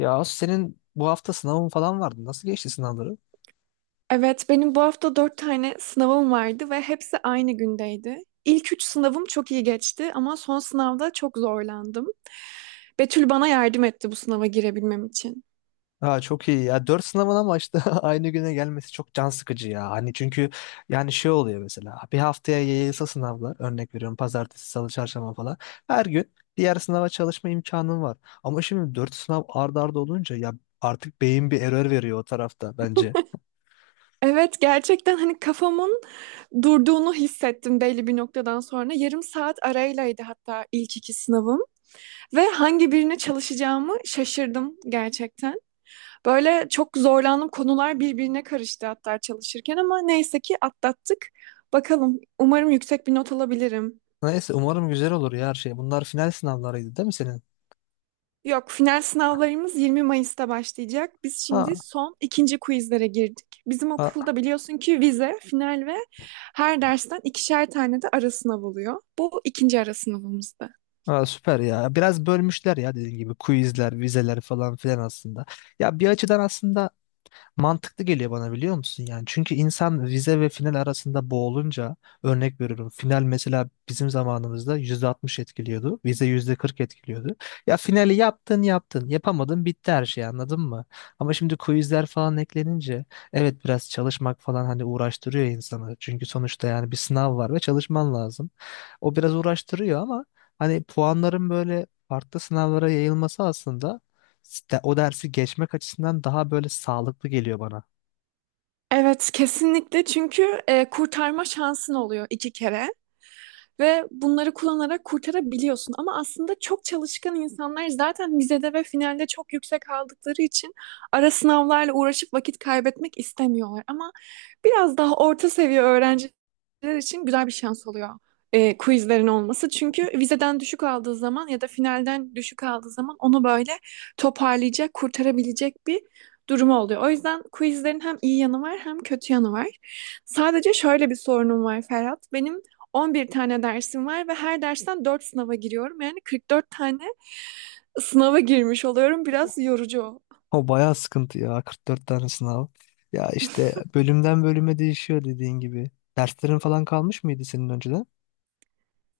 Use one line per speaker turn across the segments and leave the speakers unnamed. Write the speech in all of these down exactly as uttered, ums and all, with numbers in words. Ya Asu, senin bu hafta sınavın falan vardı. Nasıl geçti sınavları?
Evet, benim bu hafta dört tane sınavım vardı ve hepsi aynı gündeydi. İlk üç sınavım çok iyi geçti ama son sınavda çok zorlandım. Betül bana yardım etti bu sınava girebilmem için.
Ha, çok iyi ya. Dört sınavın ama işte aynı güne gelmesi çok can sıkıcı ya. Hani çünkü yani şey oluyor mesela. Bir haftaya yayılsa sınavlar. Örnek veriyorum pazartesi, salı, çarşamba falan. Her gün diğer sınava çalışma imkanın var. Ama şimdi dört sınav ard arda olunca ya artık beyin bir error veriyor o tarafta bence.
Evet, gerçekten hani kafamın durduğunu hissettim belli bir noktadan sonra. Yarım saat araylaydı hatta ilk iki sınavım ve hangi birine çalışacağımı şaşırdım gerçekten. Böyle çok zorlandığım konular birbirine karıştı hatta çalışırken ama neyse ki atlattık. Bakalım umarım yüksek bir not alabilirim.
Neyse umarım güzel olur ya her şey. Bunlar final sınavlarıydı değil mi senin?
Yok, final sınavlarımız yirmi Mayıs'ta başlayacak. Biz şimdi
Ha,
son ikinci quizlere girdik. Bizim
ha.
okulda biliyorsun ki vize, final ve her dersten ikişer tane de ara sınav oluyor. Bu ikinci ara sınavımızdı.
Ha, süper ya. Biraz bölmüşler ya dediğin gibi quizler, vizeler falan filan aslında. Ya bir açıdan aslında mantıklı geliyor bana biliyor musun yani? Çünkü insan vize ve final arasında boğulunca örnek veriyorum. Final mesela bizim zamanımızda yüzde altmış etkiliyordu. Vize yüzde kırk etkiliyordu. Ya finali yaptın yaptın. Yapamadın bitti her şey anladın mı? Ama şimdi quizler falan eklenince evet biraz çalışmak falan hani uğraştırıyor insanı. Çünkü sonuçta yani bir sınav var ve çalışman lazım. O biraz uğraştırıyor ama hani puanların böyle farklı sınavlara yayılması aslında Ste- o dersi geçmek açısından daha böyle sağlıklı geliyor bana.
Evet, kesinlikle çünkü e, kurtarma şansın oluyor iki kere ve bunları kullanarak kurtarabiliyorsun. Ama aslında çok çalışkan insanlar zaten vizede ve finalde çok yüksek aldıkları için ara sınavlarla uğraşıp vakit kaybetmek istemiyorlar. Ama biraz daha orta seviye öğrenciler için güzel bir şans oluyor e, quizlerin olması. Çünkü vizeden düşük aldığı zaman ya da finalden düşük aldığı zaman onu böyle toparlayacak, kurtarabilecek bir durumu oluyor. O yüzden quizlerin hem iyi yanı var hem kötü yanı var. Sadece şöyle bir sorunum var Ferhat. Benim on bir tane dersim var ve her dersten dört sınava giriyorum. Yani kırk dört tane sınava girmiş oluyorum. Biraz yorucu.
O bayağı sıkıntı ya, kırk dört tane sınav. Ya işte bölümden bölüme değişiyor dediğin gibi. Derslerin falan kalmış mıydı senin önceden?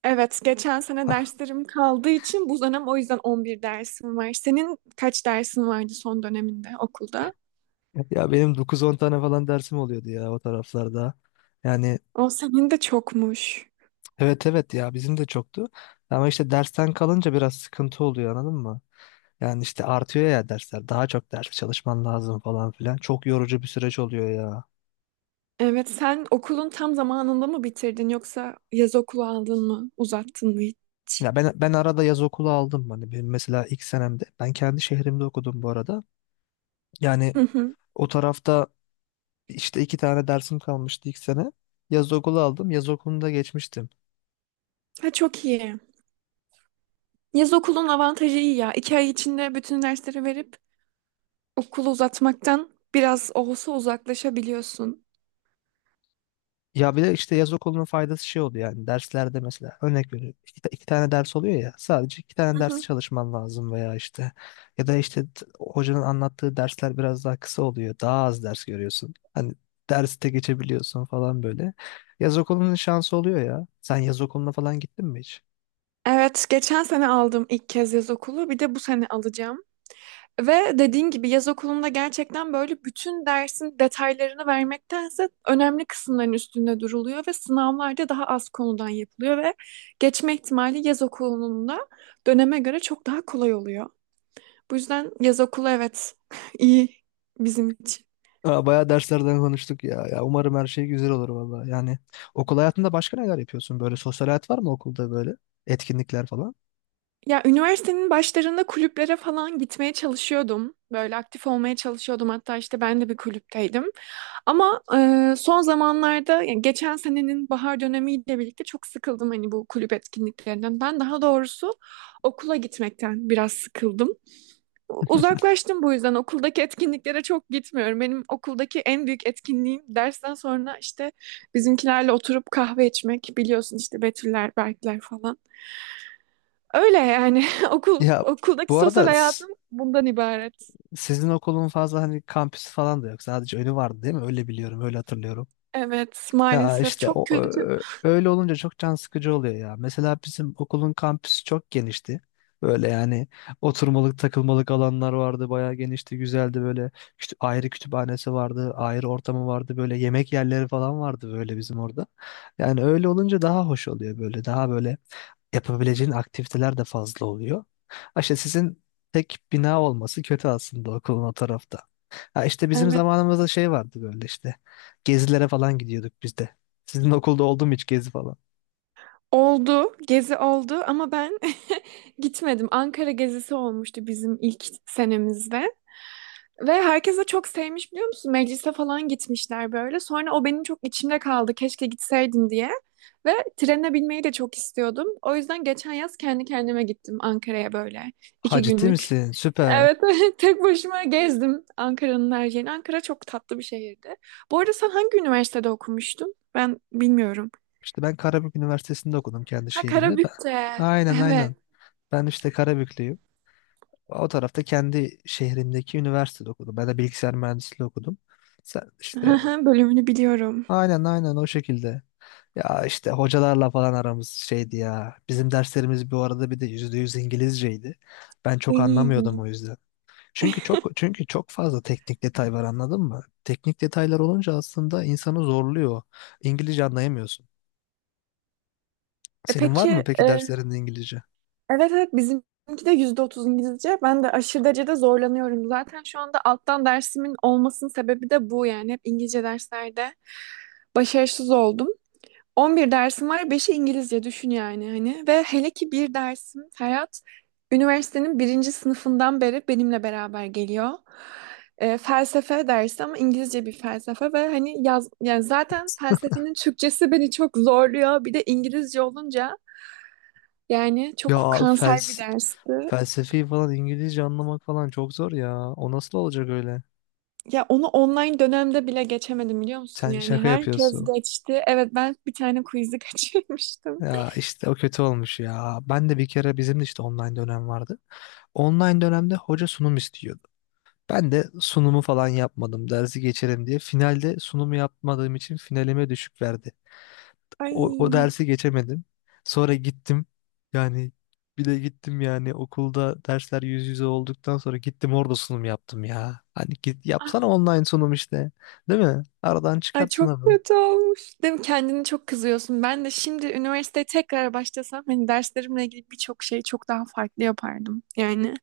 Evet, geçen sene derslerim kaldığı için bu dönem o yüzden on bir dersim var. Senin kaç dersin vardı son döneminde okulda?
Ya benim dokuz on tane falan dersim oluyordu ya o taraflarda. Yani
O senin de çokmuş.
evet evet ya bizim de çoktu. Ama işte dersten kalınca biraz sıkıntı oluyor anladın mı? Yani işte artıyor ya dersler. Daha çok ders çalışman lazım falan filan. Çok yorucu bir süreç oluyor ya.
Evet, sen okulun tam zamanında mı bitirdin yoksa yaz okulu aldın mı, uzattın mı hiç?
Ya ben ben arada yaz okulu aldım. Hani benim mesela ilk senemde ben kendi şehrimde okudum bu arada. Yani
Hı hı.
o tarafta işte iki tane dersim kalmıştı ilk sene. Yaz okulu aldım. Yaz okulunda geçmiştim.
Ha, çok iyi. Yaz okulun avantajı iyi ya. İki ay içinde bütün dersleri verip okulu uzatmaktan biraz olsa uzaklaşabiliyorsun.
Ya bir de işte yaz okulunun faydası şey oluyor yani derslerde mesela örnek veriyorum iki, ta- iki tane ders oluyor ya sadece iki tane
Hı
ders
hı.
çalışman lazım veya işte ya da işte t- hocanın anlattığı dersler biraz daha kısa oluyor daha az ders görüyorsun hani derste geçebiliyorsun falan böyle yaz okulunun şansı oluyor ya, sen yaz okuluna falan gittin mi hiç?
Evet, geçen sene aldım ilk kez yaz okulu. Bir de bu sene alacağım. Ve dediğin gibi yaz okulunda gerçekten böyle bütün dersin detaylarını vermektense önemli kısımların üstünde duruluyor ve sınavlarda daha az konudan yapılıyor ve geçme ihtimali yaz okulunun da döneme göre çok daha kolay oluyor. Bu yüzden yaz okulu evet, iyi bizim için.
Aa, bayağı derslerden konuştuk ya. Ya umarım her şey güzel olur valla. Yani okul hayatında başka neler yapıyorsun? Böyle sosyal hayat var mı okulda böyle? Etkinlikler falan?
Ya üniversitenin başlarında kulüplere falan gitmeye çalışıyordum. Böyle aktif olmaya çalışıyordum. Hatta işte ben de bir kulüpteydim. Ama e, son zamanlarda, yani geçen senenin bahar dönemiyle birlikte çok sıkıldım hani bu kulüp etkinliklerinden. Ben daha doğrusu okula gitmekten biraz sıkıldım. Uzaklaştım, bu yüzden okuldaki etkinliklere çok gitmiyorum. Benim okuldaki en büyük etkinliğim dersten sonra işte bizimkilerle oturup kahve içmek. Biliyorsun işte Betüller, Berkler falan. Öyle yani, okul
Ya
okuldaki
bu
sosyal
arada
hayatım bundan ibaret.
sizin okulun fazla hani kampüsü falan da yok. Sadece önü vardı değil mi? Öyle biliyorum, öyle hatırlıyorum.
Evet,
Ya
maalesef
işte
çok
o,
kötü.
ö- öyle olunca çok can sıkıcı oluyor ya. Mesela bizim okulun kampüsü çok genişti. Böyle yani oturmalık takılmalık alanlar vardı. Bayağı genişti, güzeldi böyle. Kütü- ayrı kütüphanesi vardı, ayrı ortamı vardı. Böyle yemek yerleri falan vardı böyle bizim orada. Yani öyle olunca daha hoş oluyor böyle. Daha böyle yapabileceğin aktiviteler de fazla oluyor. Ha işte sizin tek bina olması kötü aslında okulun o tarafta. Ha işte bizim
Evet.
zamanımızda şey vardı böyle işte. Gezilere falan gidiyorduk biz de. Sizin okulda oldu mu hiç gezi falan?
Oldu. Gezi oldu ama ben gitmedim. Ankara gezisi olmuştu bizim ilk senemizde. Ve herkes de çok sevmiş, biliyor musun? Meclise falan gitmişler böyle. Sonra o benim çok içimde kaldı, keşke gitseydim diye. Ve trene binmeyi de çok istiyordum. O yüzden geçen yaz kendi kendime gittim Ankara'ya, böyle
Ha,
iki
ciddi
günlük.
misin? Süper.
Evet, tek başıma gezdim Ankara'nın her yerini. Ankara çok tatlı bir şehirdi. Bu arada sen hangi üniversitede okumuştun? Ben bilmiyorum.
İşte ben Karabük Üniversitesi'nde okudum kendi
Ha,
şehrimde. Ben...
Karabük'te.
Aynen
Evet.
aynen. Ben işte Karabüklüyüm. O tarafta kendi şehrimdeki üniversitede okudum. Ben de bilgisayar mühendisliği okudum. Sen işte
Bölümünü biliyorum.
aynen aynen o şekilde. Ya işte hocalarla falan aramız şeydi ya. Bizim derslerimiz bu arada bir de yüzde yüz İngilizceydi. Ben çok
Iy.
anlamıyordum o yüzden. Çünkü çok çünkü çok fazla teknik detay var anladın mı? Teknik detaylar olunca aslında insanı zorluyor. İngilizce anlayamıyorsun.
E
Senin var mı
peki, e,
peki derslerinde İngilizce?
evet evet, bizimki de yüzde otuz İngilizce. Ben de aşırı derecede zorlanıyorum. Zaten şu anda alttan dersimin olmasının sebebi de bu yani. Hep İngilizce derslerde başarısız oldum. on bir dersim var, beşi İngilizce, düşün yani hani. Ve hele ki bir dersim Ferhat, üniversitenin birinci sınıfından beri benimle beraber geliyor. Ee, felsefe dersi ama İngilizce bir felsefe ve hani yaz, yani zaten felsefenin Türkçesi beni çok zorluyor. Bir de İngilizce olunca yani
Ya
çok
abi
kanser bir
fels
dersti.
felsefi falan İngilizce anlamak falan çok zor ya. O nasıl olacak öyle?
Ya onu online dönemde bile geçemedim, biliyor musun?
Sen
Yani
şaka
herkes
yapıyorsun.
geçti. Evet, ben bir tane quiz'i kaçırmıştım.
Ya işte o kötü olmuş ya. Ben de bir kere bizim de işte online dönem vardı. Online dönemde hoca sunum istiyordu. Ben de sunumu falan yapmadım dersi geçerim diye. Finalde sunumu yapmadığım için finalime düşük verdi. O, o
Ay.
dersi geçemedim. Sonra gittim. Yani bir de gittim yani okulda dersler yüz yüze olduktan sonra gittim orada sunum yaptım ya. Hani git yapsana online sunum işte. Değil mi? Aradan
Ay,
çıkart
çok
sınavı.
kötü olmuş. Değil mi? Kendini çok kızıyorsun. Ben de şimdi üniversiteye tekrar başlasam hani derslerimle ilgili birçok şeyi çok daha farklı yapardım. Yani.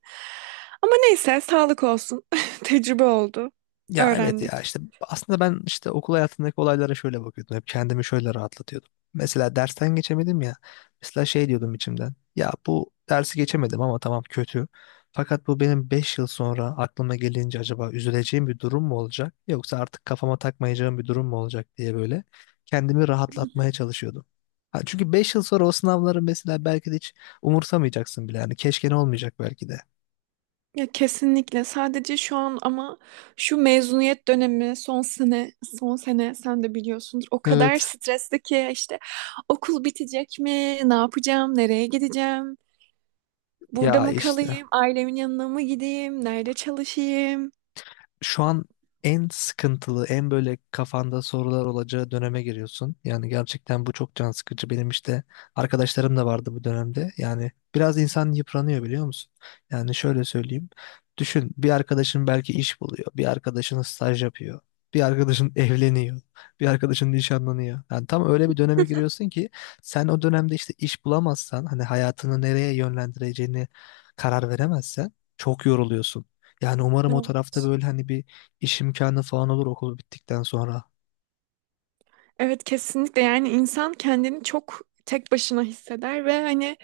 Ama neyse, sağlık olsun. Tecrübe oldu.
Ya evet ya
Öğrendik.
işte aslında ben işte okul hayatındaki olaylara şöyle bakıyordum. Hep kendimi şöyle rahatlatıyordum. Mesela dersten geçemedim ya. Mesela şey diyordum içimden. Ya bu dersi geçemedim ama tamam kötü. Fakat bu benim beş yıl sonra aklıma gelince acaba üzüleceğim bir durum mu olacak? Yoksa artık kafama takmayacağım bir durum mu olacak diye böyle kendimi
Hı hı.
rahatlatmaya çalışıyordum. Ha, çünkü beş yıl sonra o sınavları mesela belki de hiç umursamayacaksın bile. Yani keşke ne olmayacak belki de.
Ya kesinlikle. Sadece şu an ama şu mezuniyet dönemi son sene, son sene sen de biliyorsundur. O kadar
Evet.
stresli ki işte okul bitecek mi? Ne yapacağım? Nereye gideceğim? Burada
Ya
mı
işte
kalayım? Ailemin yanına mı gideyim? Nerede çalışayım?
şu an en sıkıntılı, en böyle kafanda sorular olacağı döneme giriyorsun. Yani gerçekten bu çok can sıkıcı. Benim işte arkadaşlarım da vardı bu dönemde. Yani biraz insan yıpranıyor biliyor musun? Yani şöyle söyleyeyim. Düşün bir arkadaşın belki iş buluyor. Bir arkadaşın staj yapıyor. Bir arkadaşın evleniyor. Bir arkadaşın nişanlanıyor. Yani tam öyle bir döneme giriyorsun ki sen o dönemde işte iş bulamazsan hani hayatını nereye yönlendireceğini karar veremezsen çok yoruluyorsun. Yani umarım o
Evet.
tarafta böyle hani bir iş imkanı falan olur okul bittikten sonra.
Evet, kesinlikle yani insan kendini çok tek başına hisseder ve hani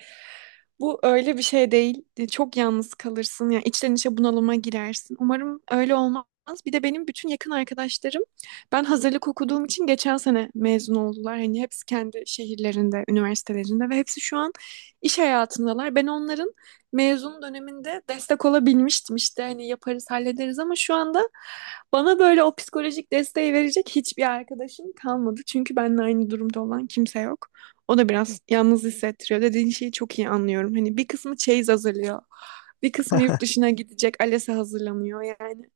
bu öyle bir şey değil. E, Çok yalnız kalırsın. Yani içten içe bunalıma girersin. Umarım öyle olmaz. Bir de benim bütün yakın arkadaşlarım, ben hazırlık okuduğum için, geçen sene mezun oldular. Hani hepsi kendi şehirlerinde, üniversitelerinde ve hepsi şu an iş hayatındalar. Ben onların mezun döneminde destek olabilmiştim, işte hani yaparız hallederiz, ama şu anda bana böyle o psikolojik desteği verecek hiçbir arkadaşım kalmadı. Çünkü benimle aynı durumda olan kimse yok. O da biraz yalnız hissettiriyor. Dediğin şeyi çok iyi anlıyorum. Hani bir kısmı çeyiz hazırlıyor. Bir kısmı yurt dışına gidecek. ALES'e hazırlanıyor yani.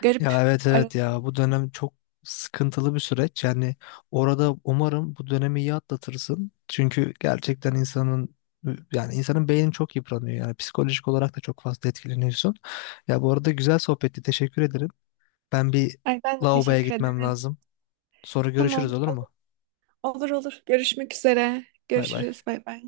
Garip
Ya evet evet ya
aralarında.
bu dönem çok sıkıntılı bir süreç. Yani orada umarım bu dönemi iyi atlatırsın. Çünkü gerçekten insanın yani insanın beyni çok yıpranıyor. Yani psikolojik olarak da çok fazla etkileniyorsun. Ya bu arada güzel sohbetti. Teşekkür ederim. Ben bir
Ay, ben de
lavaboya
teşekkür
gitmem
ederim.
lazım. Sonra görüşürüz
Tamam.
olur
Olur
mu?
olur. Olur. Görüşmek üzere.
Bay bay.
Görüşürüz. Bay bay.